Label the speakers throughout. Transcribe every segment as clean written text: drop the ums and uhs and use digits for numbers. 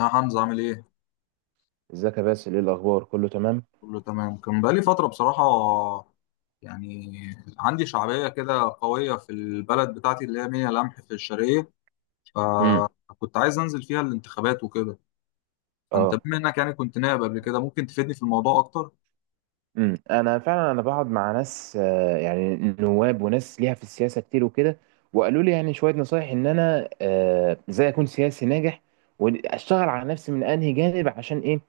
Speaker 1: يا حمزة عامل ايه؟
Speaker 2: ازيك يا باسل، ايه الاخبار؟ كله تمام.
Speaker 1: كله تمام، كان بقالي فترة بصراحة، يعني عندي شعبية كده قوية في البلد بتاعتي اللي هي ميا لمح في الشرقية،
Speaker 2: امم.
Speaker 1: فكنت عايز انزل فيها الانتخابات وكده. فانت
Speaker 2: اه.
Speaker 1: بما انك يعني كنت نائب قبل كده، ممكن تفيدني في الموضوع اكتر؟
Speaker 2: امم. فعلا انا بقعد مع ناس، يعني نواب وناس ليها في السياسه كتير وكده. وقالوا لي يعني شويه نصايح ان انا ازاي اكون سياسي ناجح، واشتغل على نفسي من انهي جانب، عشان ايه؟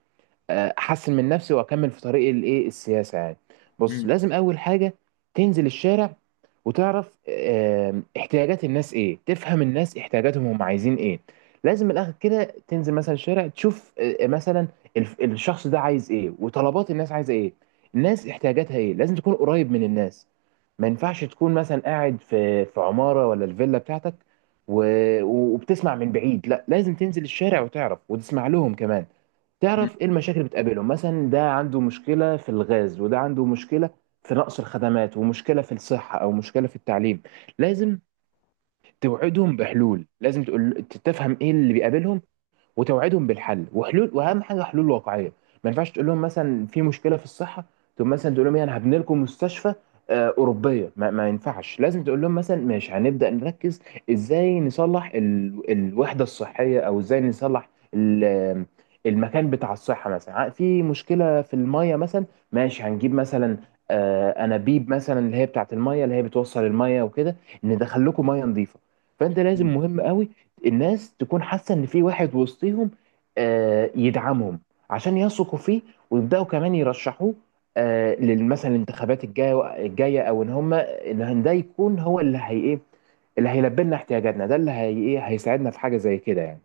Speaker 2: احسن من نفسي واكمل في طريق الايه السياسه يعني. بص،
Speaker 1: مم.
Speaker 2: لازم اول حاجه تنزل الشارع وتعرف احتياجات الناس ايه، تفهم الناس احتياجاتهم، هم عايزين ايه. لازم من الاخر كده تنزل مثلا الشارع، تشوف مثلا الشخص ده عايز ايه وطلبات الناس عايزه ايه، الناس احتياجاتها ايه. لازم تكون قريب من الناس، ما ينفعش تكون مثلا قاعد في عمارة ولا الفيلا بتاعتك و... وبتسمع من بعيد. لا لازم تنزل الشارع وتعرف وتسمع لهم كمان، تعرف ايه المشاكل اللي بتقابلهم. مثلا ده عنده مشكله في الغاز وده عنده مشكله في نقص الخدمات، ومشكله في الصحه او مشكله في التعليم. لازم توعدهم بحلول، لازم تقول تفهم ايه اللي بيقابلهم وتوعدهم بالحل وحلول، واهم حاجه حلول واقعيه. ما ينفعش تقول لهم مثلا في مشكله في الصحه تقوم مثلا تقول لهم ايه، انا هبني لكم مستشفى اوروبيه. ما ينفعش، لازم تقول لهم مثلا ماشي هنبدا نركز ازاي نصلح الوحده الصحيه، او ازاي نصلح ال... المكان بتاع الصحه. مثلا في مشكله في الميه مثلا، ماشي هنجيب مثلا انابيب مثلا، اللي هي بتاعت الميه، اللي هي بتوصل الميه وكده، ندخل لكم ميه نظيفه. فانت لازم،
Speaker 1: مم.
Speaker 2: مهم قوي الناس تكون حاسه ان في واحد وسطيهم يدعمهم عشان يثقوا فيه، ويبداوا كمان يرشحوه مثلا الانتخابات الجايه، او ان هم ان هن- ده يكون هو اللي هي ايه، اللي هيلبي لنا احتياجاتنا، ده اللي هي ايه هيساعدنا في حاجه زي كده يعني.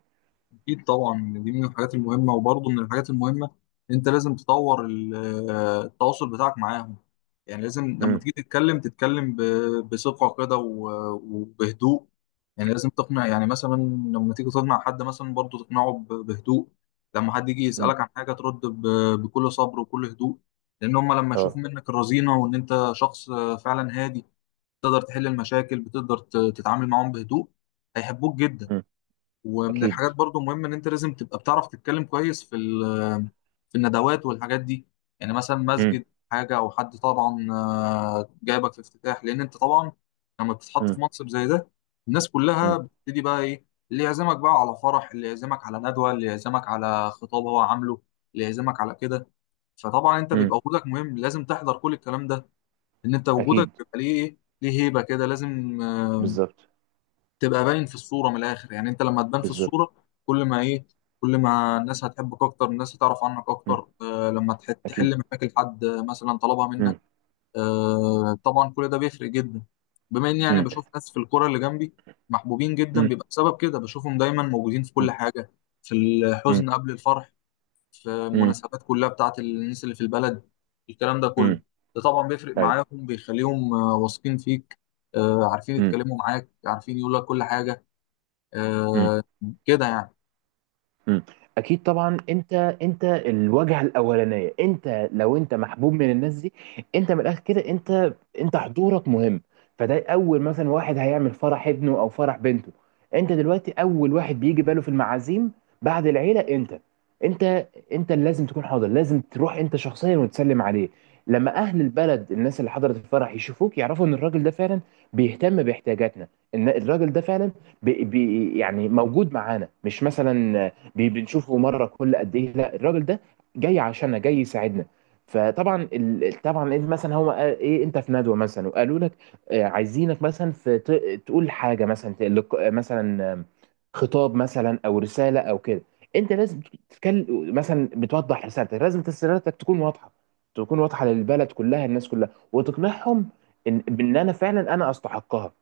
Speaker 1: اكيد طبعا، دي من الحاجات المهمه. وبرضه من الحاجات المهمه، انت لازم تطور التواصل بتاعك معاهم. يعني لازم لما
Speaker 2: امم.
Speaker 1: تيجي تتكلم، تتكلم بثقه كده وبهدوء. يعني لازم تقنع، يعني مثلا لما تيجي تقنع حد مثلا، برضه تقنعه بهدوء. لما حد يجي
Speaker 2: امم.
Speaker 1: يسالك عن حاجه، ترد بكل صبر وكل هدوء، لان هم لما يشوفوا
Speaker 2: اه.
Speaker 1: منك الرزينه وان انت شخص فعلا هادي، تقدر تحل المشاكل، بتقدر تتعامل معاهم بهدوء، هيحبوك جدا.
Speaker 2: امم.
Speaker 1: ومن
Speaker 2: اكيد.
Speaker 1: الحاجات برضو مهمة ان انت لازم تبقى بتعرف تتكلم كويس في الندوات والحاجات دي. يعني مثلا
Speaker 2: امم.
Speaker 1: مسجد، حاجة، او حد طبعا جايبك في افتتاح، لان انت طبعا لما بتتحط في
Speaker 2: امم.
Speaker 1: منصب زي ده، الناس كلها
Speaker 2: امم.
Speaker 1: بتبتدي بقى ايه، اللي يعزمك بقى على فرح، اللي يعزمك على ندوة، اللي يعزمك على خطاب هو عامله، اللي يعزمك على كده. فطبعا انت
Speaker 2: امم.
Speaker 1: بيبقى وجودك مهم، لازم تحضر كل الكلام ده، ان انت وجودك
Speaker 2: اكيد.
Speaker 1: بيبقى ليه ايه، ليه هيبة كده. لازم
Speaker 2: بالظبط.
Speaker 1: تبقى باين في الصورة، من الآخر يعني، أنت لما تبان في
Speaker 2: بالظبط.
Speaker 1: الصورة، كل ما إيه، كل ما الناس هتحبك أكتر، الناس هتعرف عنك
Speaker 2: امم.
Speaker 1: أكتر. آه، لما
Speaker 2: اكيد.
Speaker 1: تحل مشاكل حد مثلا طلبها منك.
Speaker 2: امم.
Speaker 1: آه طبعا، كل ده بيفرق جدا. بما إني يعني
Speaker 2: امم.
Speaker 1: بشوف ناس في الكرة اللي جنبي محبوبين جدا،
Speaker 2: امم.
Speaker 1: بيبقى بسبب كده، بشوفهم دايما موجودين في كل حاجة، في
Speaker 2: امم.
Speaker 1: الحزن قبل الفرح، في
Speaker 2: امم.
Speaker 1: المناسبات كلها بتاعت الناس اللي في البلد، الكلام ده كله،
Speaker 2: امم.
Speaker 1: ده طبعا بيفرق
Speaker 2: ايوه.
Speaker 1: معاهم، بيخليهم واثقين فيك، عارفين يتكلموا معاك، عارفين يقول لك كل حاجة.
Speaker 2: امم.
Speaker 1: آه، كده يعني.
Speaker 2: مم. اكيد طبعا، انت الواجهه الاولانيه، انت لو انت محبوب من الناس دي، انت من الاخر كده انت حضورك مهم. فده اول مثلا واحد هيعمل فرح ابنه او فرح بنته، انت دلوقتي اول واحد بيجي باله في المعازيم بعد العيله. انت انت انت اللي لازم تكون حاضر، لازم تروح انت شخصيا وتسلم عليه. لما اهل البلد، الناس اللي حضرت الفرح يشوفوك، يعرفوا ان الراجل ده فعلا بيهتم باحتياجاتنا، ان الراجل ده فعلا بي بي يعني موجود معانا، مش مثلا بنشوفه مره كل قد ايه. لا الراجل ده جاي عشاننا، جاي يساعدنا. فطبعا طبعا انت مثلا هو قال ايه انت في ندوه مثلا وقالوا لك عايزينك مثلا في تقول حاجه مثلا تقلق... آه، مثلا خطاب مثلا او رساله او كده. انت لازم تتكلم مثلا، بتوضح رسالتك، لازم رسالتك تكون واضحه، تكون واضحه للبلد كلها، الناس كلها، وتقنعهم ان بان انا فعلا انا استحقها.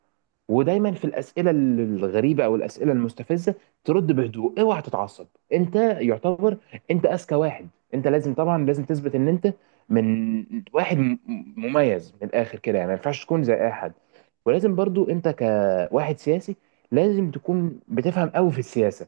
Speaker 2: ودايما في الاسئله الغريبه او الاسئله المستفزه ترد بهدوء، اوعى تتعصب. انت يعتبر انت اذكى واحد، انت لازم طبعا لازم تثبت ان انت من واحد مميز من الاخر كده يعني، ما ينفعش تكون زي اي حد. ولازم برضو انت كواحد سياسي لازم تكون بتفهم قوي في السياسة.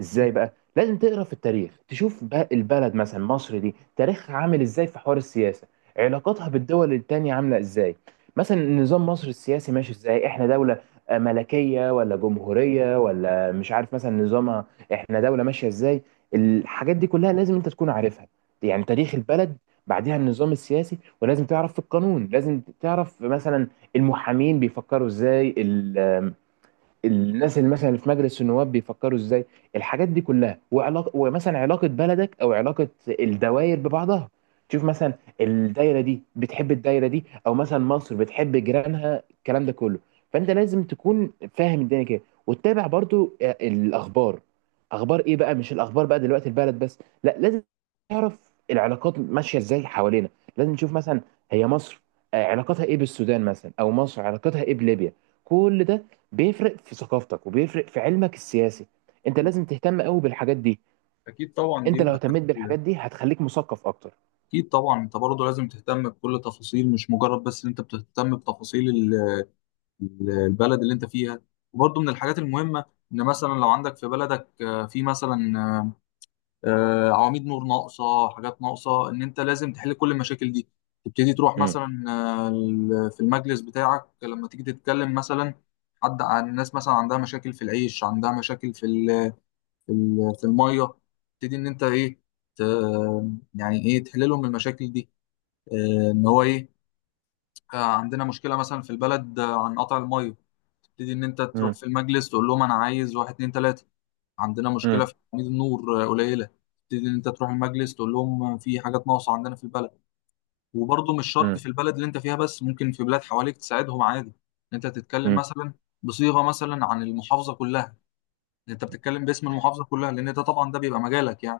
Speaker 2: ازاي بقى؟ لازم تقرا في التاريخ، تشوف بقى البلد مثلا مصر دي تاريخها عامل ازاي في حوار السياسه، علاقاتها بالدول التانية عامله ازاي، مثلا نظام مصر السياسي ماشي ازاي، احنا دوله ملكيه ولا جمهوريه، ولا مش عارف مثلا نظامها، احنا دوله ماشيه ازاي. الحاجات دي كلها لازم انت تكون عارفها، يعني تاريخ البلد، بعدها النظام السياسي. ولازم تعرف في القانون، لازم تعرف مثلا المحامين بيفكروا ازاي، الناس اللي مثلا في مجلس النواب بيفكروا ازاي، الحاجات دي كلها، وعلاقه ومثلا علاقه بلدك او علاقه الدوائر ببعضها. تشوف مثلا الدايره دي بتحب الدايره دي، او مثلا مصر بتحب جيرانها، الكلام ده كله. فانت لازم تكون فاهم الدنيا كده، وتتابع برضو الاخبار. اخبار ايه بقى؟ مش الاخبار بقى دلوقتي البلد بس، لا لازم تعرف العلاقات ماشيه ازاي حوالينا. لازم نشوف مثلا هي مصر علاقتها ايه بالسودان مثلا، او مصر علاقتها ايه بليبيا. كل ده بيفرق في ثقافتك وبيفرق في علمك السياسي، انت لازم تهتم قوي بالحاجات دي.
Speaker 1: اكيد طبعا، دي
Speaker 2: انت
Speaker 1: من
Speaker 2: لو اهتميت بالحاجات
Speaker 1: الحاجات.
Speaker 2: دي هتخليك مثقف اكتر.
Speaker 1: اكيد طبعا انت برضه لازم تهتم بكل تفاصيل، مش مجرد بس ان انت بتهتم بتفاصيل البلد اللي انت فيها. وبرضه من الحاجات المهمه، ان مثلا لو عندك في بلدك آه، في مثلا آه، آه، عواميد نور ناقصه، حاجات ناقصه، ان انت لازم تحل كل المشاكل دي. تبتدي تروح
Speaker 2: مم.
Speaker 1: مثلا في المجلس بتاعك، لما تيجي تتكلم مثلا حد عن الناس مثلا عندها مشاكل في العيش، عندها مشاكل في الميه، تبتدي ان انت ايه، ت- يعني ايه، تحل لهم المشاكل دي. ان هو ايه، عندنا مشكله مثلا في البلد عن قطع الميه، تبتدي ان انت تروح
Speaker 2: مم.
Speaker 1: في المجلس تقول لهم انا عايز واحد اتنين تلاته. عندنا مشكله
Speaker 2: مم.
Speaker 1: في تأمين النور قليله، تبتدي ان انت تروح المجلس تقول لهم في حاجات ناقصه عندنا في البلد. وبرضه مش شرط
Speaker 2: مم.
Speaker 1: في البلد اللي انت فيها بس، ممكن في بلاد حواليك تساعدهم عادي، ان انت تتكلم
Speaker 2: مم.
Speaker 1: مثلا بصيغه مثلا عن المحافظه كلها، إن انت بتتكلم باسم المحافظه كلها، لان ده طبعا ده بيبقى مجالك يعني،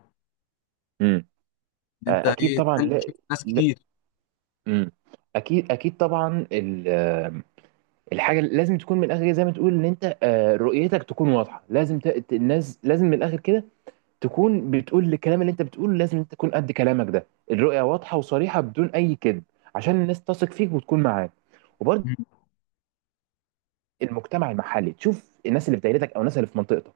Speaker 2: مم.
Speaker 1: ان انت
Speaker 2: آه، اكيد
Speaker 1: ايه
Speaker 2: طبعا.
Speaker 1: تحل
Speaker 2: لا,
Speaker 1: مشاكل ناس
Speaker 2: لا.
Speaker 1: كتير.
Speaker 2: مم. اكيد، اكيد طبعا الحاجه اللي لازم تكون من الاخر زي ما تقول ان انت رؤيتك تكون واضحه، لازم الناس لازم من الاخر كده تكون بتقول الكلام اللي انت بتقوله، لازم انت تكون قد كلامك ده، الرؤيه واضحه وصريحه بدون اي كذب، عشان الناس تثق فيك وتكون معاك. وبرضه
Speaker 1: مم.
Speaker 2: المجتمع المحلي، تشوف الناس اللي في دايرتك او الناس اللي في منطقتك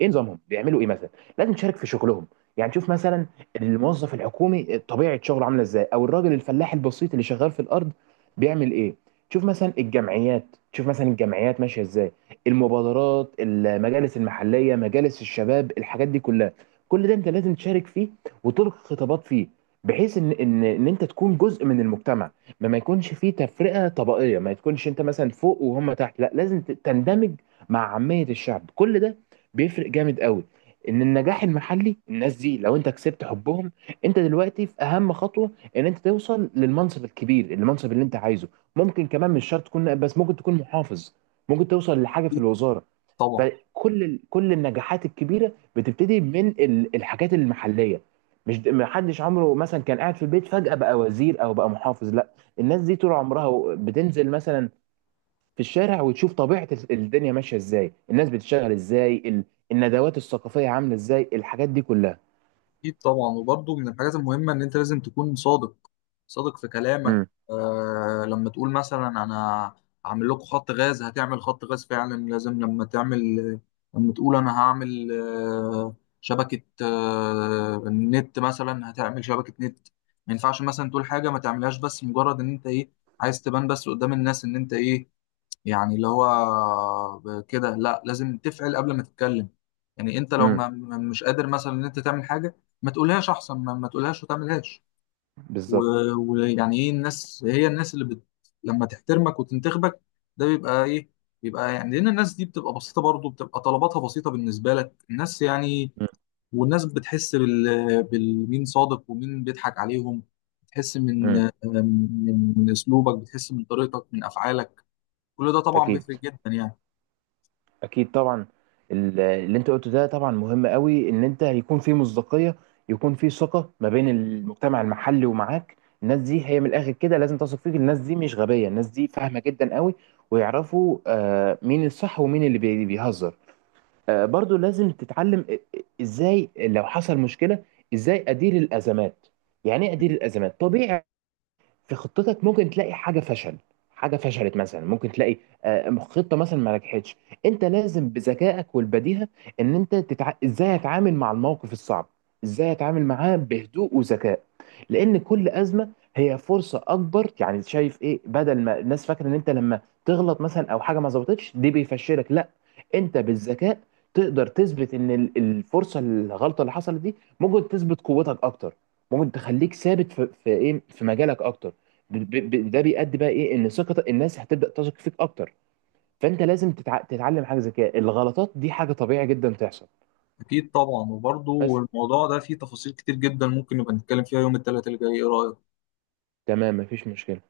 Speaker 2: ايه نظامهم، بيعملوا ايه مثلا، لازم تشارك في شغلهم. يعني تشوف مثلا الموظف الحكومي طبيعه شغله عامله ازاي، او الراجل الفلاح البسيط اللي شغال في الارض بيعمل ايه. تشوف مثلا الجمعيات، تشوف مثلا الجمعيات ماشيه ازاي، المبادرات، المجالس المحليه، مجالس الشباب، الحاجات دي كلها، كل ده انت لازم تشارك فيه وتلقي خطابات فيه، بحيث ان انت تكون جزء من المجتمع، ما يكونش فيه تفرقة طبقية، ما تكونش انت مثلا فوق وهم تحت. لا لازم تندمج مع عامية الشعب. كل ده بيفرق جامد قوي، ان النجاح المحلي الناس دي لو انت كسبت حبهم، انت دلوقتي في اهم خطوة ان انت توصل للمنصب الكبير، المنصب اللي انت عايزه. ممكن كمان مش شرط تكون نائب بس، ممكن تكون محافظ، ممكن توصل لحاجة في
Speaker 1: اكيد
Speaker 2: الوزارة.
Speaker 1: طبعا.
Speaker 2: فكل كل النجاحات الكبيرة بتبتدي من الحاجات المحلية، مش ما حدش عمره مثلا كان قاعد في البيت فجأة بقى وزير او بقى محافظ. لا الناس دي طول عمرها بتنزل مثلا في الشارع وتشوف طبيعة الدنيا ماشية ازاي، الناس بتشتغل ازاي، الندوات الثقافية عاملة ازاي، الحاجات دي كلها.
Speaker 1: اكيد طبعا، وبرضه من الحاجات المهمه ان انت لازم تكون صادق، صادق في كلامك.
Speaker 2: امم.
Speaker 1: آه، لما تقول مثلا انا هعمل لكم خط غاز، هتعمل خط غاز فعلا. لازم لما تعمل، لما تقول انا هعمل آه شبكه آه النت مثلا، هتعمل شبكه نت. ما ينفعش مثلا تقول حاجه ما تعملهاش، بس مجرد ان انت ايه عايز تبان بس قدام الناس ان انت ايه، يعني اللي هو كده. لا، لازم تفعل قبل ما تتكلم. يعني انت لو
Speaker 2: امم.
Speaker 1: مش قادر مثلا ان انت تعمل حاجه، ما تقولهاش، احسن ما تقولهاش وتعملهاش.
Speaker 2: بالظبط.
Speaker 1: ويعني ايه، الناس، هي الناس اللي بت لما تحترمك وتنتخبك، ده بيبقى ايه، بيبقى يعني لان الناس دي بتبقى بسيطه، برضه بتبقى طلباتها بسيطه بالنسبه لك، الناس يعني.
Speaker 2: امم.
Speaker 1: والناس بتحس بال... بالمين صادق ومين بيضحك عليهم، بتحس من
Speaker 2: امم.
Speaker 1: من اسلوبك، بتحس من طريقتك، من افعالك، كل ده طبعا
Speaker 2: اكيد،
Speaker 1: بيفرق جدا يعني.
Speaker 2: اكيد طبعا اللي انت قلته ده طبعا مهم قوي، ان انت يكون في مصداقية، يكون في ثقة ما بين المجتمع المحلي ومعاك. الناس دي هي من الاخر كده لازم تثق فيك، الناس دي مش غبية، الناس دي فاهمة جدا قوي، ويعرفوا مين الصح ومين اللي بيهزر. برضو لازم تتعلم ازاي لو حصل مشكلة، ازاي ادير الازمات، يعني ايه ادير الازمات. طبيعي في خطتك ممكن تلاقي حاجه فشل، حاجه فشلت مثلا، ممكن تلاقي خطه مثلا ما نجحتش. انت لازم بذكائك والبديهه ان انت ازاي اتعامل مع الموقف الصعب، ازاي اتعامل معاه بهدوء وذكاء. لان كل ازمه هي فرصه اكبر يعني، شايف ايه؟ بدل ما الناس فاكره ان انت لما تغلط مثلا او حاجه ما ظبطتش دي بيفشلك، لا انت بالذكاء تقدر تثبت ان الفرصه الغلطه اللي حصلت دي ممكن تثبت قوتك اكتر، ممكن تخليك ثابت في ايه في مجالك اكتر. ده بيؤدي بقى ايه، ان ثقه الناس هتبدا تثق فيك اكتر. فانت لازم تتعلم حاجه زي كده، الغلطات دي حاجه طبيعي جدا تحصل.
Speaker 1: اكيد طبعا، وبرضه
Speaker 2: بس
Speaker 1: الموضوع ده فيه تفاصيل كتير جدا، ممكن نبقى نتكلم فيها يوم الثلاثاء اللي جاي، ايه رايك؟
Speaker 2: تمام، مفيش مشكله.